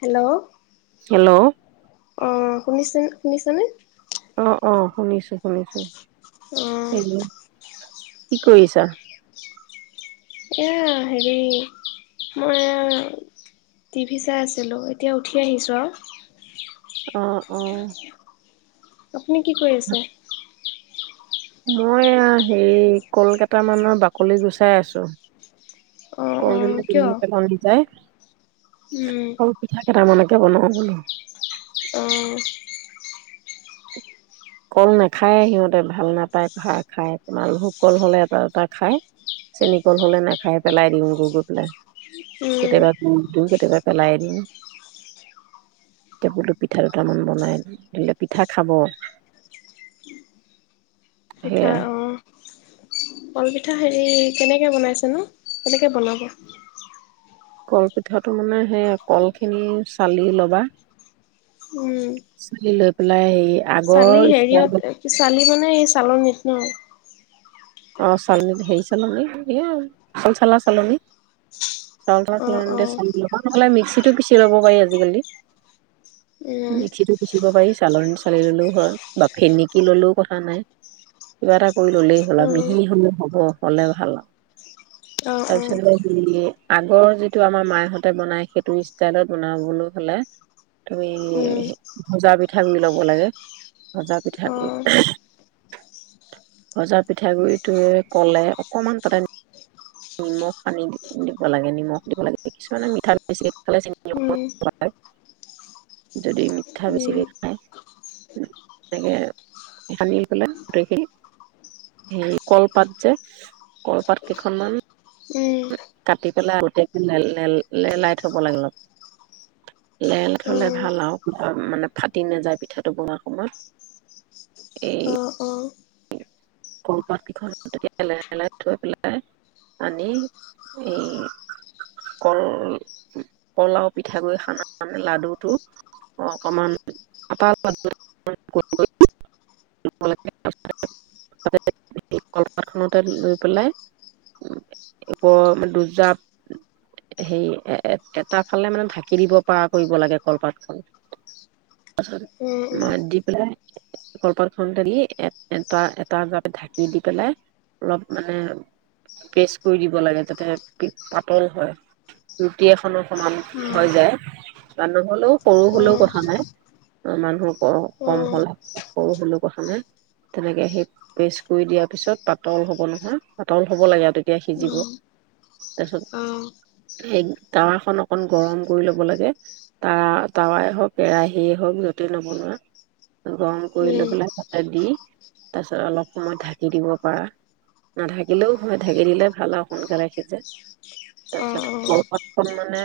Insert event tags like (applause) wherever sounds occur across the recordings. Hello hello অ' শুনিছে শুনিছানে অ' অ' শুনিছো শুনিছো উম! হেল্ল' কি কৰিছা? এয়া হেৰি মই টিভি চাই আছিলোঁ এতিয়া উঠি আহিছোঁ আৰু অ' অ' আপুনি কি কৰি আছে? মই হেৰি কলকাত মানৰ বাকলি গুচাই আছো অ অ কিয় কৰবেমোম যায় উম সৰু পিঠা কেইটা মনে বনওঁ বুলি আহ কল নাখায় সিহঁতে ভাল নাপায় খ খাই তোমাল ভোক কল হলে এটা এটা খায় চেনী কল হলে নাখায় পেলাই দিম গৈ গৈ পেলাই উম কেতিয়াবা, কে পেলাই দিওঁ এতিয়া বোলো পিঠা দুটামান বনাই দি ধ উঠ খাব পিঠা সেয়াই অ। কলপিঠা হেৰি কেনেকে বনাইছে ন কেনেকে বনাব? কলপিঠাটো মানে সেই কলখিনি চালি লবা। উম। চালি লৈ পেলাই - চালি হেৰিয়ত কি চালি মানে এই চালনীত? হুম। অ চালনীত হেৰি চালনী এই চাউল চালা চালনী চাউল অ অ চালনতে চালি লবা নহলে মিক্সিতটো পিচি লব পাৰি আজিকালি উম মিক্সিতটো পিচিব পাৰি চালনী চালি ললেও হয় বা ফেনিকি ললেও কথা নাই কিবা এটা কৰি ললেই হ'ল আমি- উম সি হলে হব হলে ভাল অ অ আৰু তাৰপিছতে সে আগৰ যিটো আমাৰ মায়হঁতে বনাই সেইটো ষ্টাইলত বনাবলৈ হলে তুমি উম ভজা পিঠাগুৰি লব লাগে ভজা অ পিঠাগুৰি ভজা পিঠাগুৰিত- টোৱে ক'লে অকণমান তাতে নিমখ সানি দিব লাগে নিমখ দিব লাগে কিছুমানে মিঠা বেছিকৈ খালে চিন লব উম নালাগে যদি মিঠা উম বেছিকৈ খায় তেনেকে সানি পেলাই গোটেইখিনি সেই। কলপাত যে কলপাত কেইখনমান কাটি পেলাই গোটক লেল - লেল লেলাই থব লাগিল লেৰাল থলে উম ভাল আৰু মানে ফাটি নাযায় পিঠাটো বনোৱা সময়ত এই অ অ অ সৰু পাতকেইখন তেতিয়া লেলাই লেলাই থৈ পেলাই আনি এই কল কলও পিঠাগু়ৰ সানা মানে লাডুটো অকমান আ ল কলপাত খতে লৈ পেলাই ওপ দুৰ্জাত হে এটা ফালে মানে ঢাকি দিব পৰা কৰিব লাগে কলপাত খন তাৰপাছত মাত দি পেলাই কলপাত খনতে দি এটা। টা গাপ ঢাকি দি পেলাই অলপ মানে প্ৰেষ্ট কৰি দিব লাগে যাতে পাতল হয় ৰুটি এখনৰ সমান হৈ যায় বা নহ'লেও সৰু হ'লেও কথা নাই মানুহক অঅঅ। সৰু সলে কথা নাই তেনেকে সেই ক পেষ্ট কৰি দিয়াৰ পিছত পাতল হ'ব নহয় পাতল হ'ব লাগে আৰু। তেতিয়া সিজিব। তাৰপিছত এই টাৱাখন অকণ গৰম কৰি ল'ব লাগে তাৱা টাৱাই হওক কেৰাহিয়ে হওক য'তেই নবনোৱা। গৰম কৰি লব গুটিকেইটা লাগে। দি। অলপ সময় ঢাকি দিব পাৰা নাঢাকিলেও হয় ঢাকি দিলে ভাল আৰু সোনকালে সিজে তাৰপিছতাতখন মানে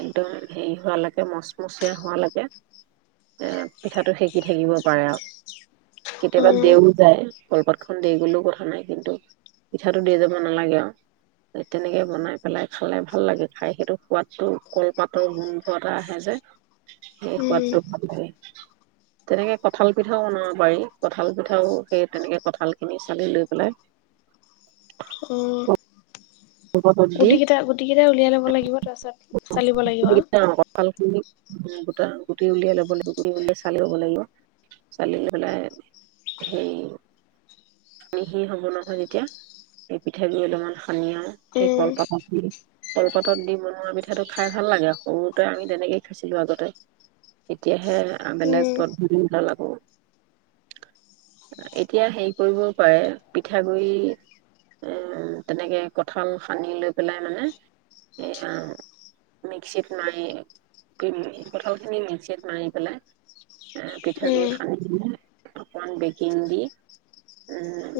একদম হেৰি হোৱালৈকে মচমচীয়া হোৱালৈকে পিঠাটো সেকি থাকিব পাৰে আৰু কেতিয়াবা দেও যায় কলপাতখন দে গলেও কথা নাই কিন্তু পিঠাটো দি যাব নালাগে আৰু তেনেকে বনাই পেলাই খালে ভাল লাগে খাই সেইটো সোৱাদটো কলপাতৰ গোন্ধ এটা আহে যে সেই সোৱাদটো ভাল লাগে তেনেকে কঁঠাল পিঠাও বনাব পাৰি কঁঠাল পিঠা ও সেই তেনেকে কঁঠাল খিনি চালি লৈ পেলাই ৰ'দত দি গুট কেইটা গুটি কেইটা উলিয়াই লব লাগিব তাৰপাছত চালিব লাগিব। গোটটা গুটি উলিয়াই ল'ব লাগিব গুটি উলিয়াই চালি ল'ব লাগিব চালি পেলাই সেই মিহি হব নহয় যেতিয়া সেই পিঠাগু অলপমান সানি আৰু সেই উম কলপাতত দি কলপাতত দি বনোৱা পিঠাটো খাই ভাল লাগে সৰুতে আমি তেনেকেই খাইছিলো আগতে এতিয়াহে বেলেগ উম পদ্ধতি নালাগো এতিয়া হেৰি কৰিব প পিঠাগুড়ি তেনেকৈ কঁঠাল সানি লৈ পেলাই মানে মিক্সিত মাৰি কঁঠালখিনি মিক্সিত মাৰি পেলাই পিঠাগুড়ি সানি পাই অকণমান বেকিং দি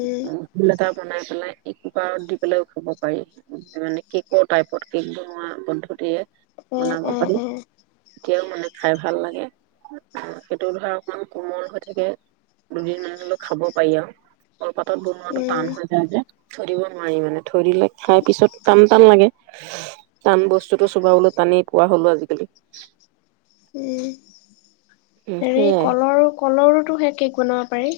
উম উম উ ভল এটা বনাই পেলাই এই কুকাৰত দি পেলাইও খাব পাৰি মানে কেকৰ টাইপত কেক বনোৱা পদ্ধতিৰে বনাব উম পাৰি উম উম এতিয়াও মানে খাই ভাল লাগে আহ সেইটো ধৰা অকমান কোমল হৈ থাকে দুদিন মানলৈ খাব পাৰি আৰু। কলপাতত বনোৱাটো উম টান হৈ যায় যে থৈ দিব নোৱাৰি মানে থৈ দিলে খাই পিছত টান -টান লাগে টান বস্তুতটো চোবাবলৈ টানেই পোৱা হলো আজিকালি। উম উম হেৰি সেয়াই কলৰ - কলৰো হে কেক বনাব পাৰি।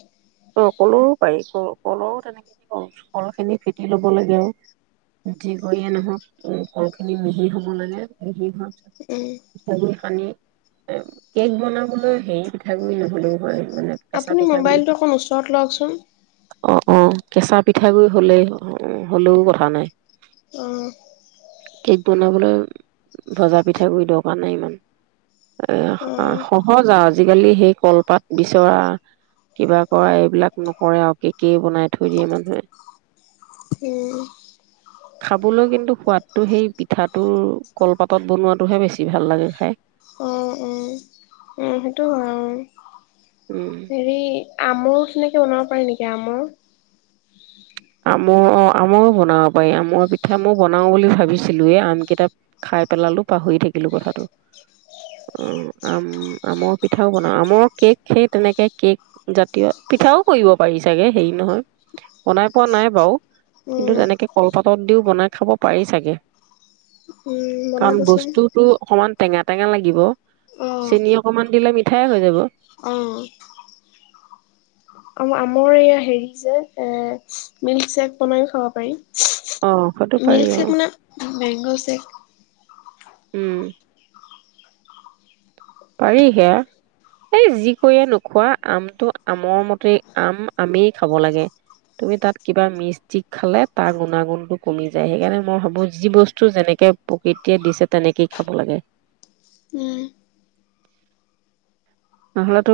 অ ক'লোৰো পাৰি ক কলৰো তেনেকে কল খিনি ফেটি লব লাগে আৰু যি কৰিয়ে নহক কল খিনি মিহি হব লাগে মিহি হোৱাৰ পিছত উম। পানী এ কেক বনাবলৈ হেৰি পিঠাগুৰি নহ'লেও হয় মানে। কেঁচা আপুনি পিঠাগুৰি মবাইলটো ওকন ওচৰত ৰত লগচোন। অ অ কেঁচা পিঠাগুৰি হলেই হলেও কথা নাই। অ', কেক বনাবলৈ ভজা পিঠাগুৰি দৰকাৰ নাই ইমান এ অ', সহজ আৰু আজিকালি সেই কলপাত বিচৰা কিবা। কৰা এইবিলাক নকৰে আৰু কেকেই বনাই থৈ দিয়ে মানুহে, উম, খাবলৈ কিন্তু সোৱাদটো সেই পিঠাটোৰ কলপাতত বনোৱাটোহে বেছি ভাল লাগে খাই, অ', অ', সেইটো হয় আৰু উম! ময়ো সেনেকৈ বনাব পাৰি নেকি আমৰ, আমৰ অ আমৰো বনাব পাৰি আমৰ পিঠা মই বনাও বুলি ভাবিছিলোয় আম কেইটা খাই পেলালো পাহৰি থাকিলো কথাটো অ আম আমৰ পিঠাও বনাও আমৰ কেক সেই তেনেকে কেক জাতীয় পিঠাও কৰিব পাৰি চাগে হেৰি নহয় বনাই, পোৱা নাই বাৰও কিন্তু উম তেনেকে কলপাতত দিও বনাই খাব পাৰি চাগে। উম কাৰণ বনাবচোন বস্তুতটো অকমান টেঙা, টেঙা লাগিব। চেনি অকমান দিলে ম, থঠোক হৈ যাব, আহ! আৰু আমৰ এইয়া হেৰি যে এ মিল্কশ্বেক বনাইো খাব অ সেইটো পাৰিম। পাৰি মিল্ক অ শ্বেক মানে মেংগো শ্বেক, উম! পাৰি সেয়া এই যি কৰিৈয়ে নোখোৱা আমটো আমৰ মতে আম আমেই খাব লাগে তুমি তাত কিবা মিষ্টিক খালে তাৰ গুণাগুণটো কমি যায় সেইকাৰণে মই ভাবো যি বস্তু যেনেকে প্ৰকৃতিয়ে দিছে তেনেকেই খাব লাগে। উম নহলেতো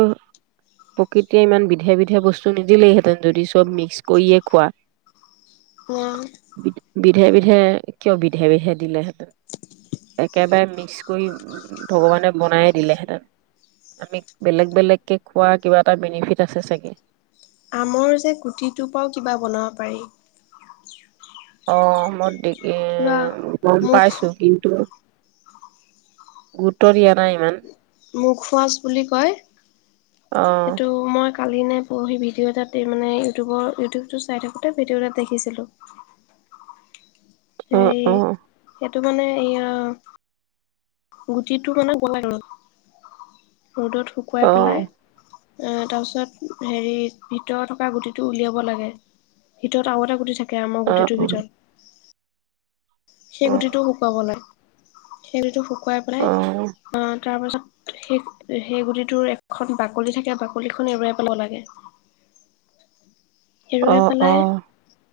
প্ৰকৃতিয়ে ইমান বিধে বিধে বস্তু নিদিলেইহেঁতেন যদি চব মিক্স কৰিয়ে অ খোৱাধ বিধে বিধে কিয় বিধে বিধে দিলেহেঁতেন একেবাৰে মিক্স কৰি ভগৱানে বনাইে দিলেহেঁতেন, আমি বেলেগ বেলেগকে খোৱাৰ কিবা এটা বেনিফিট আছে চাগে। মোৰ যে কুটিটোৰ পৰাও কিবা বনাব পাৰি। অ' মোৰ দি এ কিবা গম মুখ পাইছো কিন্তু, গোটৰ দিয়া নাই ইমান, মুখ সচ বুলি কয় অ', সেইটো মই কালি নে পৰহি ভিডিঅ' এটা মানে ইউটিউবৰ ইউটিউবটো চাই থাকোঁতে ভিডিঅ' এটটা দেখিছিলোঁ অ' অ' তটো মানে এয়া, গুটিটো মানে গলাই ৰ ৰ'দত শুকুৱাই অ', অ', পেলাই অ' তাৰ পিছত হেৰি ভিতৰত থকা গুটি টো উলিয়াব লাগে ভিতৰত আ এটা গুটি থাকে মৰ গুটিটোৰ অ', ভিতৰত সেই গুটিটো শুকুৱাবলৈাগ সেইবতোু খুৱাই পেলাই অ', তাৰ পাছত সেই সেই গুটিটোৰ এখন বাকলি থাকে বাকলিখন এৰুাই পাব লাগে এৰুৱাই আহ পেলাই আহ!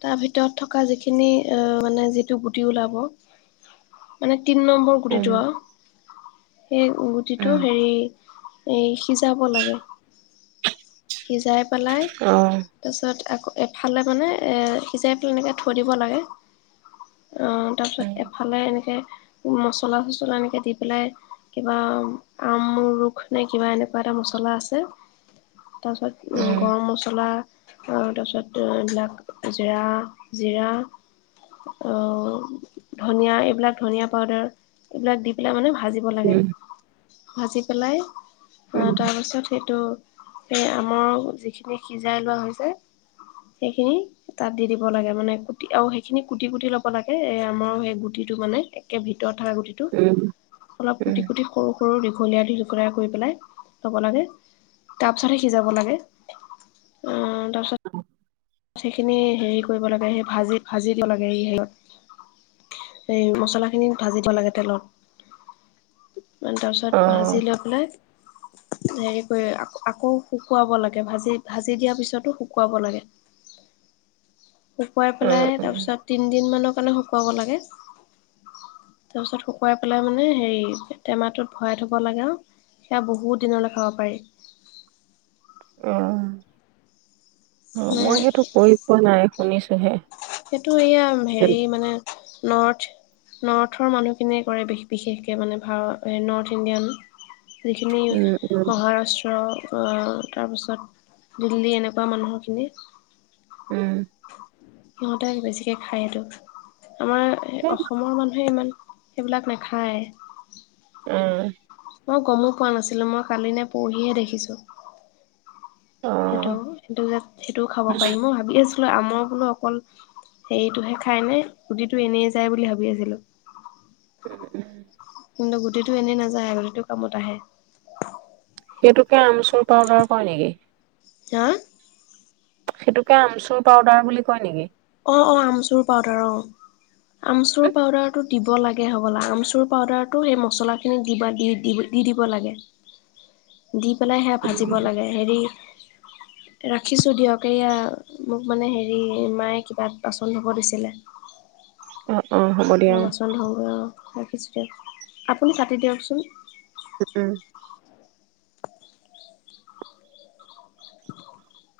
তাৰ ভিতৰত থকা যিখিনি অ মানে যিটো গুটি ওলাব মানে তিনি নম্বৰ উম, গুটিটোৱা সেই গুটিটো উম, হেৰি এই সিজাব লাগে সিজাই পেলাই, অ', তাৰপিছত আকৌ এফালে, মানে, এ, সিজাই পেলাই, এনেকে থৈ দিব লাগে। তাৰপিছত উম, এফালে এনেকে মছলা-চছলা এনেকে দি পেলাই। কিবা আমৰুখ নে কিবা, এনেকুৱা এটা মছলা আছে তাৰপিছত উম, গৰম মছলা আৰু তাৰপিছত এইবিলাক জিৰা, জিৰা। অ', ধনীয়া, এইবিলাক। ধনীয়া পাউদাৰ, এইবিলাক দি পেলাই মানে, ভা ভাজিব লাগে উম, ভাজি পেলাই অ', উম, তাৰ পাছত সেইটো সেই আমৰ যিখিনি সিজাই লোৱা হৈছে সেইখিনি তাত দি দিব লাগে। মানে, কুটি। আৰু সেইখিনি কুটি-কুটি ল'ব লাগে। এ, আমাৰ সেই গুটিটো, মানে, একে ভিতৰত থাকা গুটিটো উম, অলপ উম, অ', কুটি-কুটি সৰু সৰু দীঘলীয়া, দীঘলীয়া কৰি পেলাই ল'ব লাগে। তাৰপিছতে সিজাব লাগে। উম, তাৰপিছত (inaudible) সেইখিনি হেৰি কৰিব লাগে। সেই ভাজি, ভাজি দিব লাগে। এই হেৰিঅত, এই মছলাখিনিত ভাজি দিব লাগে তেলত। তাৰপিছত ভাজি লৈ পেলাই হেৰি কৰি আকৌ, আকৌ শুকুৱাব লাগে। ভাজি, ভাজি দিয়া পিছতো শুকুৱাব লাগে। শুকুৱাই পেলাই উম, তাৰ উম, পিছত তিন দিন মানক কাৰণে শুকুৱাব লাগে তাৰপিছত শুকুৱাই পেলাই মানে হেৰি টেমাটোত ভৰাই থ'ব লাগে আৰু সেয়া বহুত দিনলৈ খাব পাৰি আঁহ অ' মানে মই সেইটো কৰি পোৱা নাই। ঊনৈছশহে সেইটো এয়া হেৰি মানে নৰ্থ নৰ্থৰ মানুহখিনিয়ে কৰে বিশেষকৈ মানে নৰ্থ ইণ্ডিয়ান যিখিনি উম, মহাৰাষ্ট্ৰ তাৰপিছত দিল্লী এনেকুৱা মানুহখিনি উম! সিহঁতে বেছিকৈ খায় সেইটো, আমাৰ অসমৰ মানুহে ইমান, সেইবিলাক নাখায়। অ' মই গমো পোৱা নাছিলো মই কালি নে পঢহিহে দেখিছো। সেইটো অ', সেইটো যে সেইটোও খাব পাৰি মই ভাবি আছো। আমৰ বোলো অকল হেৰিটোহে খাই নে সুটিটো এনেই যায় বুলি ভাবি আছিলো। কিন্তু গোটতটো এনেই নাযায় আগতেটো কামত আহে এইটোকে আমচুৰ পাউদাৰ কৰা নেকি হাঁ সেইটোকে আমচুৰ পাউদাৰ বুলি কয় নেকি অঁ অঁ আমচুৰ পাউদাৰ অ আমচুৰ পাউদাৰতো দিব লাগে হ'বলা আমচুৰ পাউদাৰটো সেই মছলাখিনি দিবা দি দিব লাগে দি পেলাই সেয়া ভাজিব লাগে হেৰি ৰাখিছো দিয়ক এয়া মোক মানে হেৰি মায়ে কিবা পছন্দ কৰিছিলে অঁ অঁ হ'ব দিয়া অঁ অ ৰাখিছোঁ দিয়ক আপুনি পাটতি দিয়কচোন উম উম (unintelligible)